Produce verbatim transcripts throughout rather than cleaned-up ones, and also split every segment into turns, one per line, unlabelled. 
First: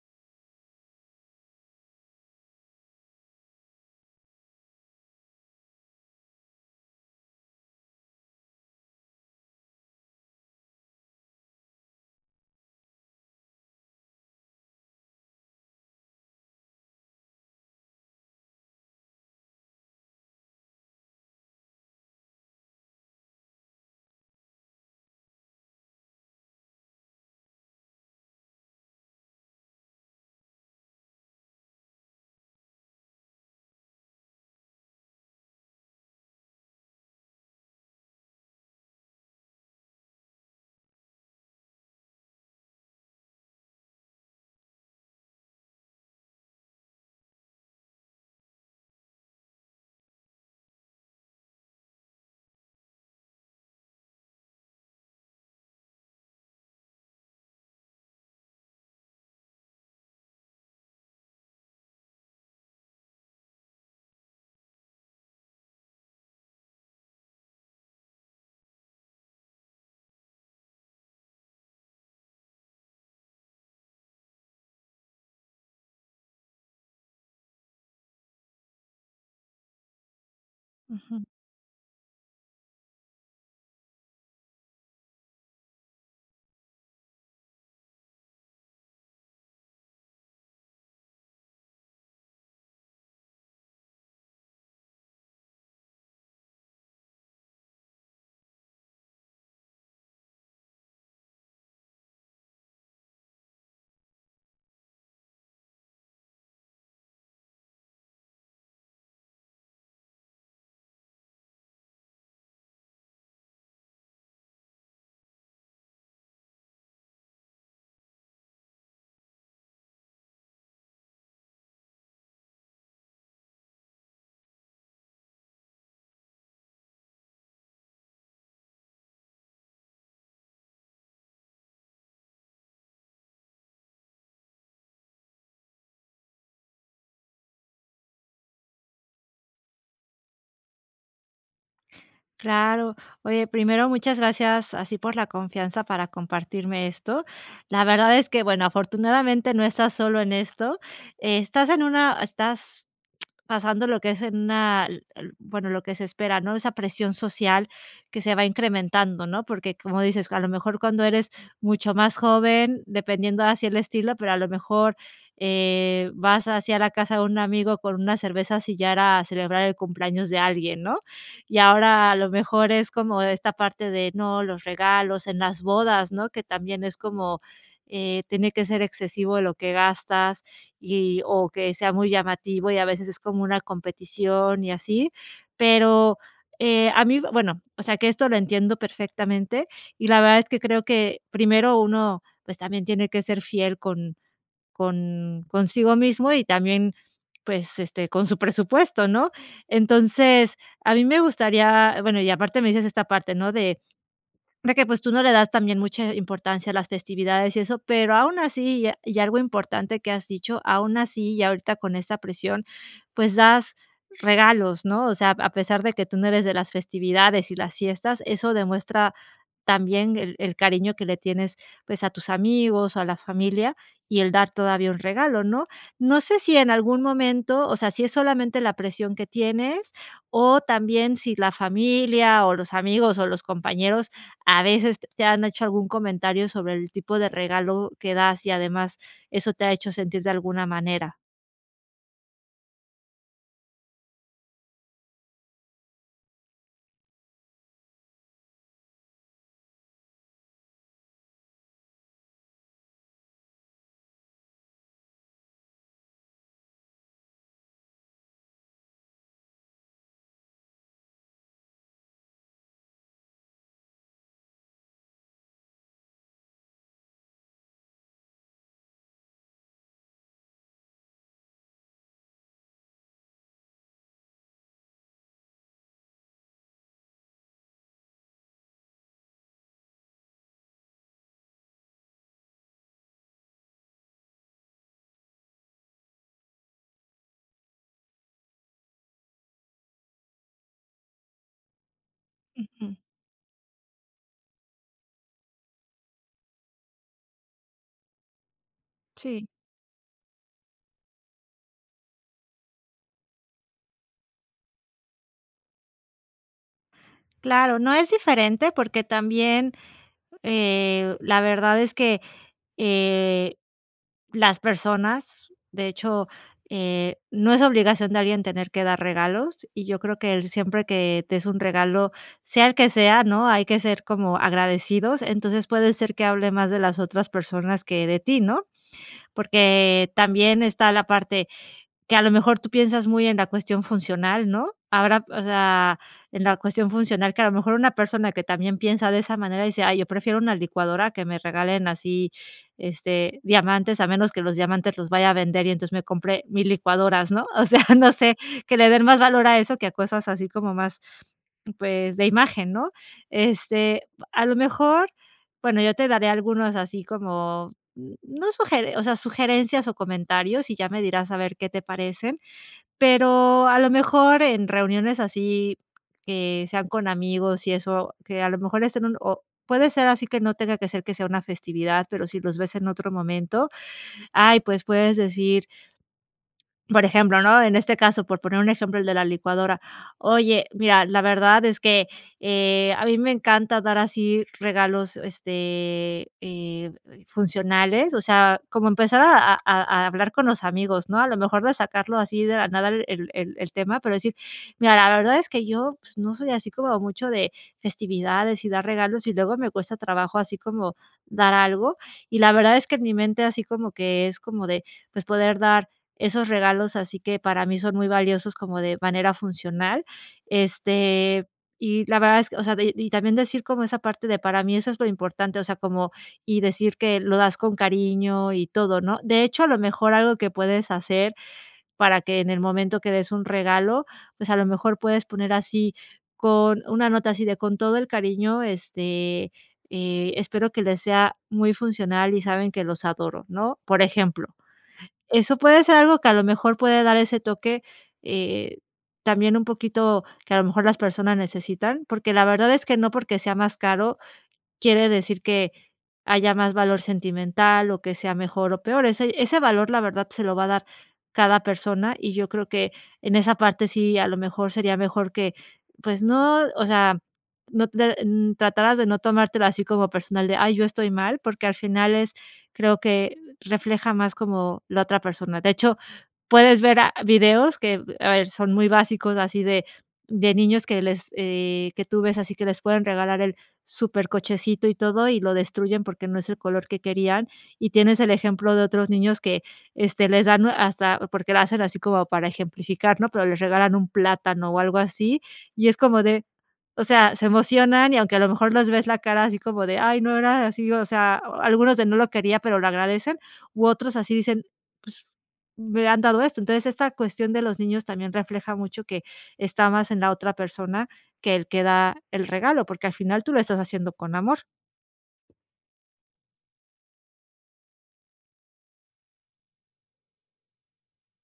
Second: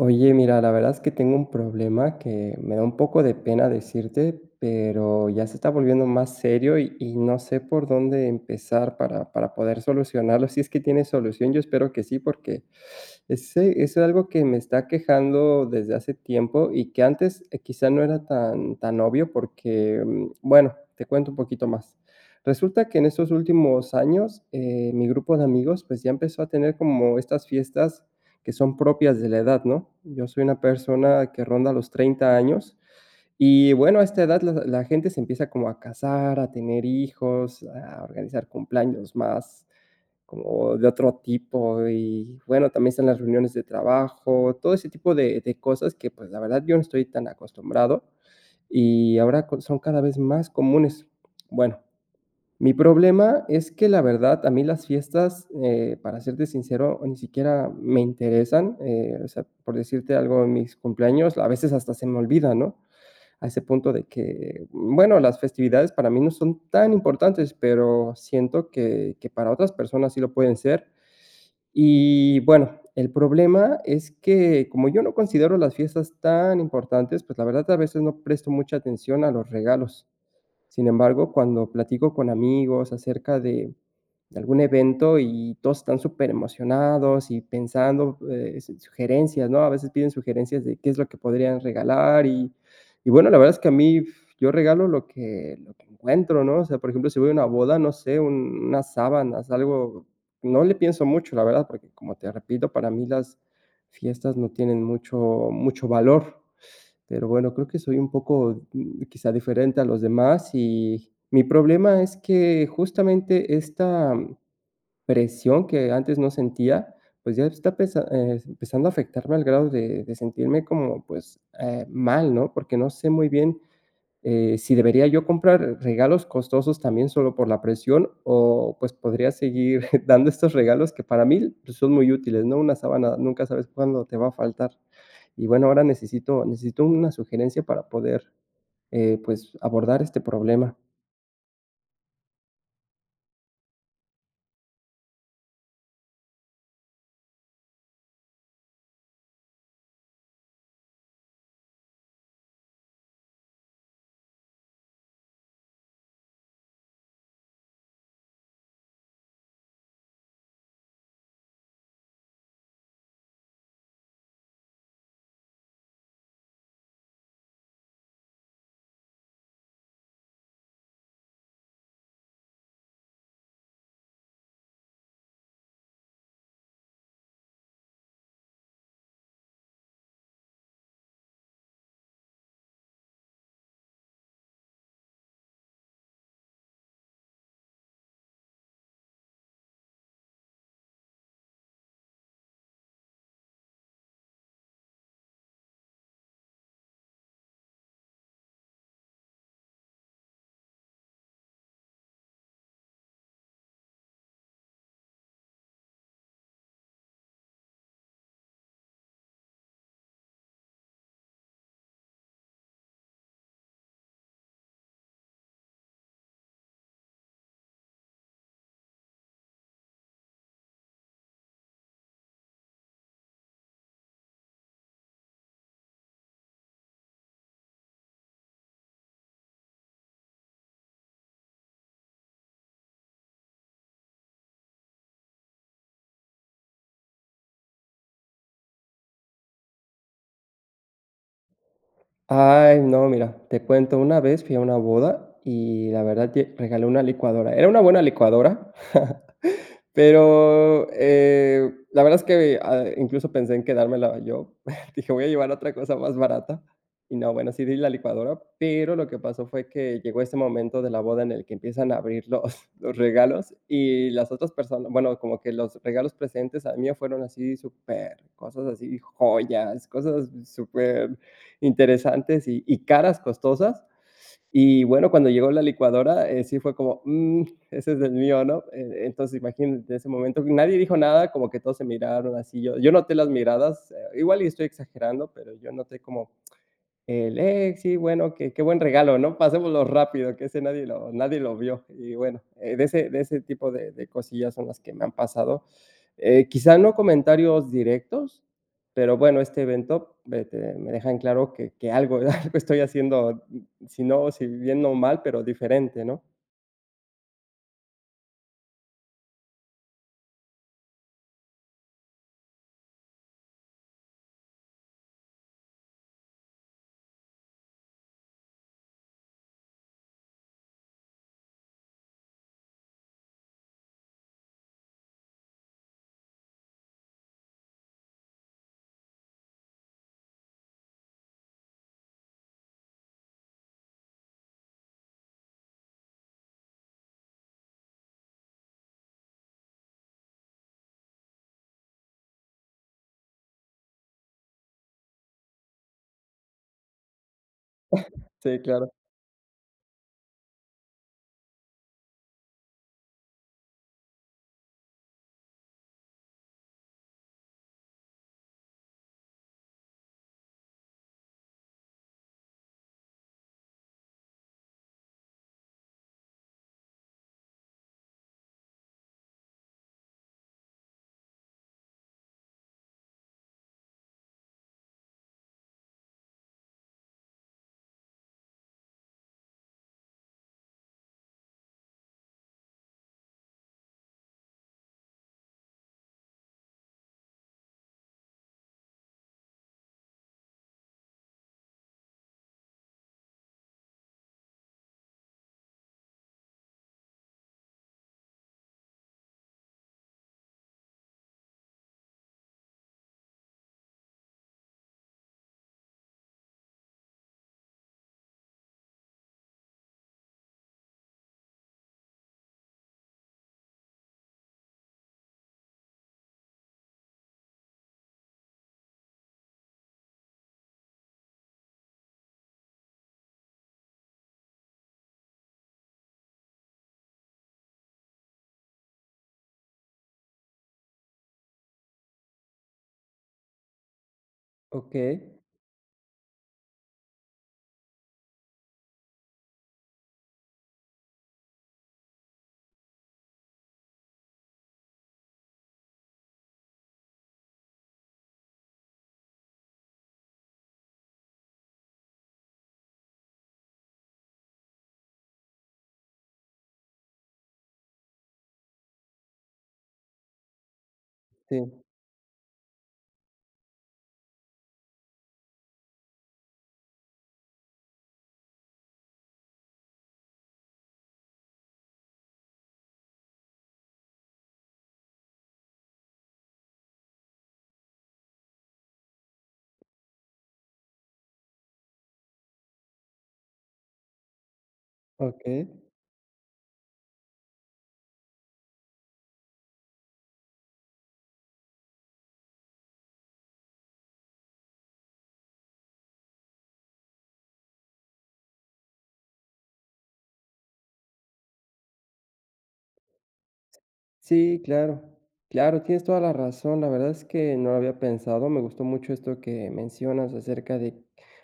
Oye, mira, la verdad es que tengo un problema que me da un poco de pena decirte, pero ya se está volviendo más serio y y no sé, por dónde empezar para para poder solucionarlo. Si es que tiene solución. Yo espero que sí, porque ese es es algo que me está aquejando desde hace tiempo y que antes, eh, quizás no era tan tan obvio porque, bueno, te cuento un poquito más. Resulta que en estos últimos años, eh, mi grupo de amigos, pues ya empezó a tener como estas fiestas que son propias de la edad, ¿no?, yo soy una persona que ronda los treinta años y, bueno, a esta edad la la gente se empieza como a casar, a tener hijos, a organizar cumpleaños, más como de otro tipo, y, bueno, también están las reuniones de trabajo. Todo ese tipo de de cosas que pues, la verdad, yo no estoy tan acostumbrado, y ahora con son cada vez más comunes. Bueno, mi problema es que la verdad, a mí las fiestas, eh, para serte sincero, ni siquiera me interesan, eh, o sea, por decirte algo, de mis cumpleaños a veces hasta se me olvidan, ¿no?, a ese punto de que bueno, las festividades para mí no son tan importantes, pero, siento que que para otras personas sí lo pueden ser. Y bueno, el problema es que, como yo no considero las fiestas tan importantes, pues la verdad, a veces no presto mucha atención a los regalos. Sin
Ujú.
embargo, cuando platico con amigos acerca de de algún evento y todos están superemocionados y pensando, eh, su sugerencias, no, a veces piden sugerencias de qué es lo que podrían regalar. Y y bueno, la verdad es que a mí, yo regalo lo que lo que encuentro, ¿no?, o sea, por ejemplo, si voy a una boda, no sé, un unas sábanas algo, no le pienso mucho, la verdad, porque, como te repito, para mí las fiestas no tienen mucho mucho valor. Pero bueno, creo que soy un poco, mm, quizás diferente a los demás. Y mi problema es que justamente, esta presión que antes no sentía. Pues, ya está pesa eh, empezando a afectarme al grado de de sentirme, como, pues, eh, mal, ¿no?, porque no sé muy bien, eh, si debería yo comprar regalos costosos también solo por la presión o, pues, podría seguir dando estos regalos que para mí son muy útiles, ¿no?, una sábana, nunca sabes cuándo te va a faltar, y bueno, ahora necesito necesito una sugerencia para poder, eh, pues, abordar este problema.
Claro, oye, primero, muchas gracias así por la confianza para compartirme esto. La verdad es que bueno, afortunadamente no estás solo en esto, estás en una estás pasando lo que es en una el el bueno, lo que se espera, ¿no? Esa presión social que se va incrementando, ¿no? Porque, como dices, a lo mejor cuando eres mucho más joven, dependiendo así el estilo, pero a lo mejor, eh, vas así a la casa de un amigo con unas cervezas, y ya era celebrar el cumpleaños de alguien, ¿no? Y ahora a lo mejor es como esta parte de no los regalos en las bodas, ¿no? Que también es como, eh, tiene que ser excesivo lo que gastas, y o que sea muy llamativo, y a veces es como una competición y así. Pero, eh, a mí bueno o sea, que esto lo entiendo perfectamente. Y la verdad es que creo que primero uno, pues, también tiene que ser fiel con con consigo mismo y también, pues, este, con su presupuesto, ¿no? Entonces a mí me gustaría, bueno y aparte me dices esta parte, ¿no?, de de que, pues, tú no le das también mucha importancia a las festividades y eso, pero aún así, y a y algo importante que has dicho, aún así, y ahorita con esta presión, pues, das regalos, ¿no? O sea, a pesar de que tú no eres de las festividades y las fiestas, eso demuestra también el el cariño que le tienes, pues, a tus amigos, o a la familia y el dar todavía un regalo, ¿no? No sé si en algún momento o sea, si es solamente la presión que tienes, o también si la familia, o los amigos, o los compañeros a veces te han hecho algún comentario sobre el tipo de regalo que das, y además eso te ha hecho sentir de alguna manera.
Ay, no, mira, te cuento. Una vez fui a una boda y la verdad lle regalé una licuadora. Era una buena licuadora. Pero, eh, la verdad es que, ve ah, incluso pensé en quedármela yo, dije: "Voy a llevar otra cosa más barata", y no, bueno, sí di la licuadora, pero lo que pasó fue que llegó ese momento de la boda en el que empiezan a abrir los, los regalos y las otras persona Bueno, como que los regalos precedentes al mío fueron así supercosas, así, joyas, cosas superinteresantes y y caras costosas. Y bueno, cuando llegó la licuadora, eh, sí fue como: "Mm, ese es el mío, ¿no?". Entonces imagínate ese momento, nadie dijo nada, como que todos se miraron así. Yo yo noté las miradas, eh, igual y estoy exagerando, pero yo noté como el eh, sí, bueno: "Qué qué buen regalo, ¿no? Pasémoslo rápido, que ese nadie lo nadie lo vio", y bueno, eh, de
Ujú.
ese de ese tipo de de cosillas son las que me han pasado. Eh, quizá no comentarios directos. Pero bueno,
Sí.
este evento me te me deja en claro que que algo eh, algo estoy haciendo, mm, mm, si no si viviendo mal, pero diferente, ¿no?
Claro, no es diferente porque también, eh, la verdad es que, eh, las personas, de hecho, eh, no es obligación de alguien tener que dar regalos, y yo creo que siempre que t es un regalo, sea el que sea, ¿no?, hay que ser como agradecidos, entonces, puede ser que hable más de las otras personas que de ti, ¿no? Porque también está la parte, que a lo mejor tú piensas muy en la cuestión funcional, ¿no? Ahora, o sea, en la cuestión funcional que a lo mejor una persona que también piensa de esa manera y dice: "Ay, yo prefiero una licuadora, a que me regalen así, este, diamantes a menos que los diamantes los vaya a vender, y entonces me compre mi licuadoras", ¿no?, o sea, no sé,
Sí,
que le
claro.
den más valor a eso que a cosas así como más, pues, de imagen, ¿no? Este, pa a lo mejor, bueno, yo te daré algunos así como, mm, no sugeren o sea, sugerencias o comentarios, y ya me dirás a ver qué te parecen, pero, a lo mejor en reuniones así que sean con amigos y eso, que a lo mejor es en un o puede ser así que no tenga que ser que sea una festividad, pero, si los ves en otro momento, ay, pues puedes decir por ejemplo, ¿no?, en este caso, por poner un ejemplo, el de la licuadora: "Oye, mira, la verdad es que, eh, a mí me encanta dar así regalos, este, eh, funcionales", o sea, como empezar a a a a hablar con los amigos, ¿no? A lo mejor de sacarlo así de la nada el el el tema, pero, decir: "Mira, la verdad es que yo, no soy así como mucho de de festividades y dar regalos y luego me cuesta trabajo, así como dar algo, y la verdad es que en mi mente, así como que es como de, pues, poder dar esos regalos, así que para mí son muy valiosos, como de manera funcional, este, y la verdad es que", o sea, y y también decir como esa parte de, para mí eso es lo importante, o sea, como y decir que lo das con cariño y todo, ¿no?, de hecho, a lo mejor algo que puedes hacer, para que en el momento que des un regalo, pues, a lo mejor puedes poner así con una nota así de: "Con todo el cariño, este, eh, espero que les sea muy funcional y saben que los adoro", ¿no?, por ejemplo.
Okey.
Eso puede ser algo que a lo mejor puede dar ese toque, eh, también un poquito que a lo mejor las personas necesitan porque, la verdad es que no porque, sea más caro quiere decir que haya más valor sentimental o que sea mejor o peor, ese ese valor, la verdad, se lo va a dar cada persona, y yo creo que en esa parte sí, a lo mejor sería mejor que, pues no, o sea, no, eh, mm, tratarás de no tomártelo así como personal de: "Ay, yo estoy mal", porque, al
Sí.
final es creo que refleja más como la otra persona, de hecho, puedes ver a videos que, a ver son muy básicos así de de niños que les, eh, que tú ves, así que les pueden regalar el súper cochecito y todo, y lo destruyen porque, no es el color que querían, y tienes el ejemplo de otros niños que este, les dan hasta porque lo hacen así como para ejemplificar, ¿no? Pero, les regalan un plátano o algo así,
Okey.
y es como de o sea, se emocionan y aunque a lo mejor les ves la cara, así como de: "Ay, no era así," o sea, algunos de no lo quería, pero, lo agradecen u otros así dicen: "Pues, me han dado esto", entonces esta cuestión de los niños también refleja mucho que está más en la otra persona, que el que da el regalo, porque, al final tú lo estás haciendo con
Sí,
amor.
claro claro, tienes toda la razón, la verdad es que no lo había pensado, me gustó mucho esto que mencionas acerca de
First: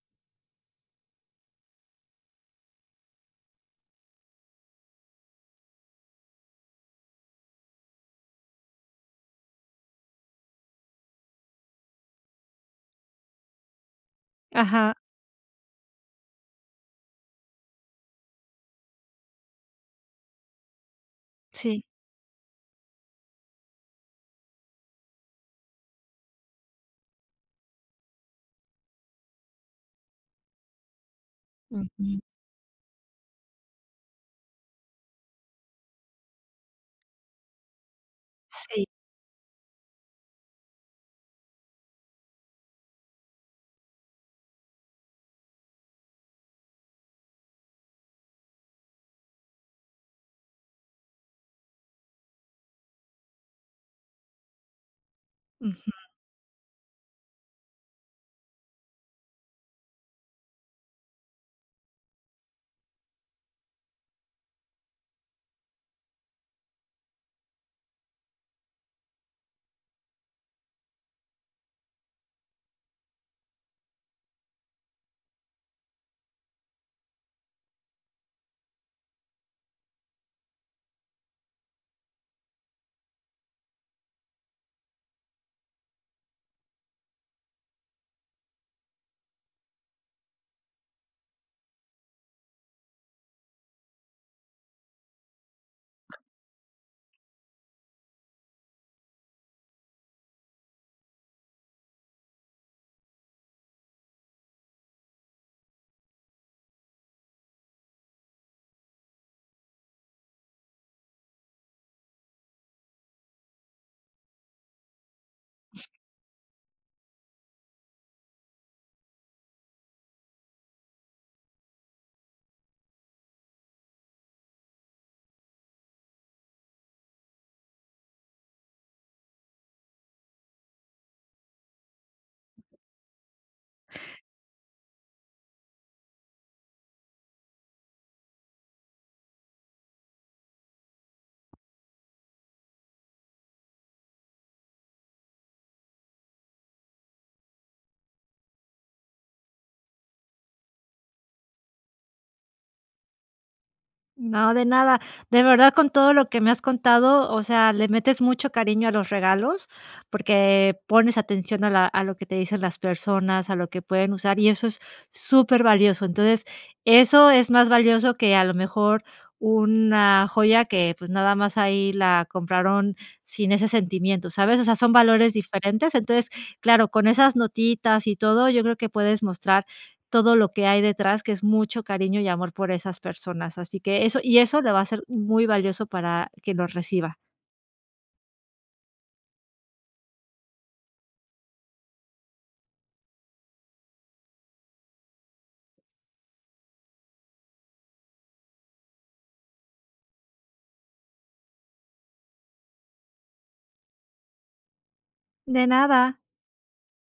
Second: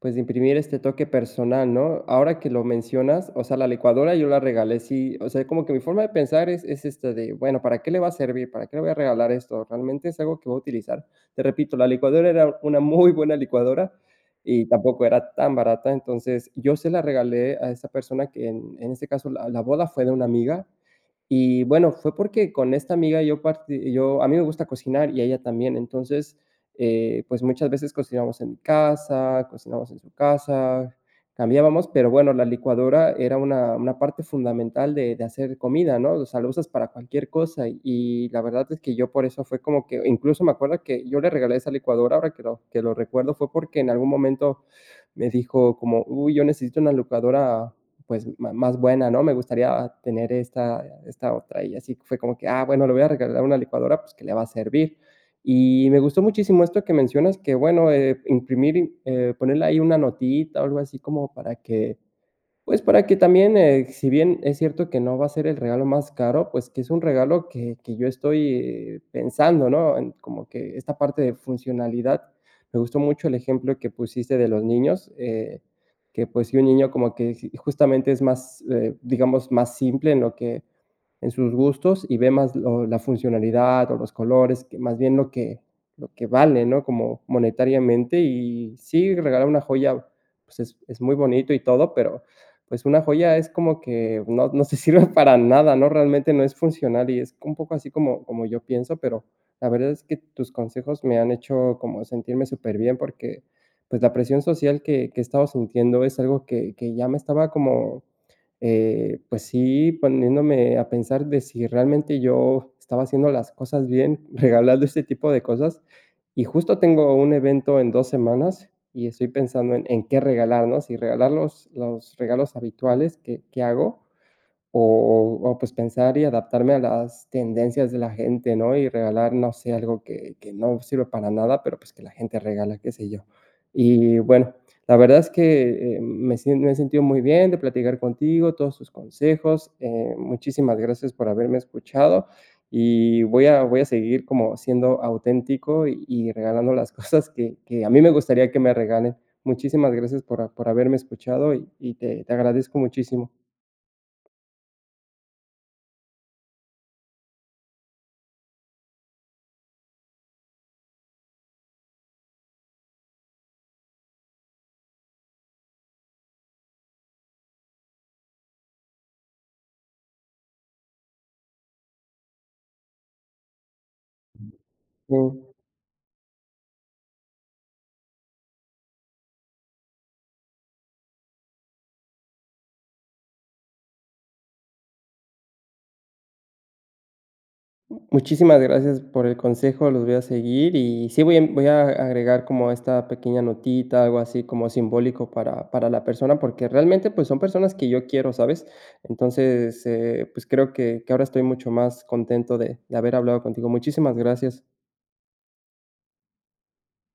pues, de imprimir este toque personal, ¿no? Ahora que lo mencionas, o sea, la licuadora, yo la regalé, sí, o sea, como que mi forma de pensar es es, este, de bueno, ¿para qué le va a servir? ¿Para qué le voy a regalar esto? ¿Realmente es algo que va a utilizar? Te repito, la licuadora era una muy buena licuadora y
Ajá.
tampoco era tan barata, entonces yo se la regalé a esa persona, que en este caso la la boda fue de una amiga, y
Sí.
bueno, fue porque, con esta amiga yo parti yo a mí me gusta cocinar y a ella también, entonces, eh, pues, muchas veces cocinamos en mi casa, cocinamos en su casa, cambiábamos, pero
Ujú.
bueno, la licuadora era una una parte fundamental de de hacer comida, ¿no?, o sea la usas para cualquier cosa, y la verdad es
Sí.
que, yo por eso fue como que incluso me acuerdo que yo le regalé esa licuadora ahora que lo que lo recuerdo fue porque, en algún momento me dijo: como: "Uy, yo necesito una licuadora, pues, ma más buena, ¿no?, me gustaría tener esta esta otra", y así fue como que: "Ah, bueno, le voy a regalar una licuadora pues, que le va a servir", y me
Ujú.
gustó muchísimo esto que mencionas que bueno, eh, imprimir, eh, ponerle ahí una notita, algo así como para que pues, para que también, eh, si bien es cierto que no va a ser el regalo más caro, pues, que es un regalo que que yo estoy pensando, ¿no? En como que esta parte de funcionalidad, me gustó mucho el ejemplo que pusiste de los niños, eh, que pues, si un niño como que justamente es más, eh, digamos, más simple en lo que en sus gustos, y ve más lo la funcionalidad o los colores que más bien lo que lo que vale, ¿no?, como monetariamente y si regalar una joya, pues, es es muy bonito y todo, pero pues, una joya es como que no no te sirve para nada, ¿no? Realmente no es funcional y es un poco así como como yo pienso, pero, la verdad es que tus consejos me han hecho como sentirme súper bien, porque, pues, la presión social que que he estado sintiendo, es algo que que ya me estaba como, eh, pues sí, poniéndome a pensar de si realmente yo estaba haciendo las cosas bien, regalando este tipo de cosas, y justo tengo un evento en dos, semanas y estoy pensando en en qué regalar, ¿no? Si regalar los los regalos habituales que que hago, o o pues, pensar y adaptarme a las tendencias de la gente, ¿no?, y regalar, no sé, algo que que no sirve para nada, pero pues, que la gente regala, qué sé yo. Y bueno, la verdad es que, eh, me sien me he sentido muy bien de platicar contigo, todos tus consejos, eh, muchísimas gracias por haberme escuchado y voy a voy a seguir como siendo auténtico y regalando las cosas que que a mí me gustaría que me regalen. Muchísimas gracias por por haberme escuchado y y te te agradezco muchísimo.
No, de nada, de verdad, con todo lo que me has contado, o sea, le metes mucho cariño a los regalos, porque pones atención a la a lo que te dicen las personas, a lo que pueden usar y eso es súper valioso, entonces eso es más valioso, que a lo mejor una joya que pues nada más ahí la compraron sin ese sentimiento, ¿sabes?, o sea, son valores
Mm.
diferentes, entonces, claro, con esas notitas y todo, yo creo que puedes mostrar todo lo que hay detrás, que es mucho cariño y amor por esas personas, así que eso y eso le va a ser muy valioso para quien lo reciba.
M muchísimas gracias por el consejo, los voy a seguir y sí voy a voy a agregar como esta pequeña notita, algo así como simbólico para para la persona, porque, realmente pues son personas que yo quiero, ¿sabes?, entonces, eh, pues, creo que que ahora estoy mucho más contento de haber hablado contigo. Muchísimas gracias.
De nada.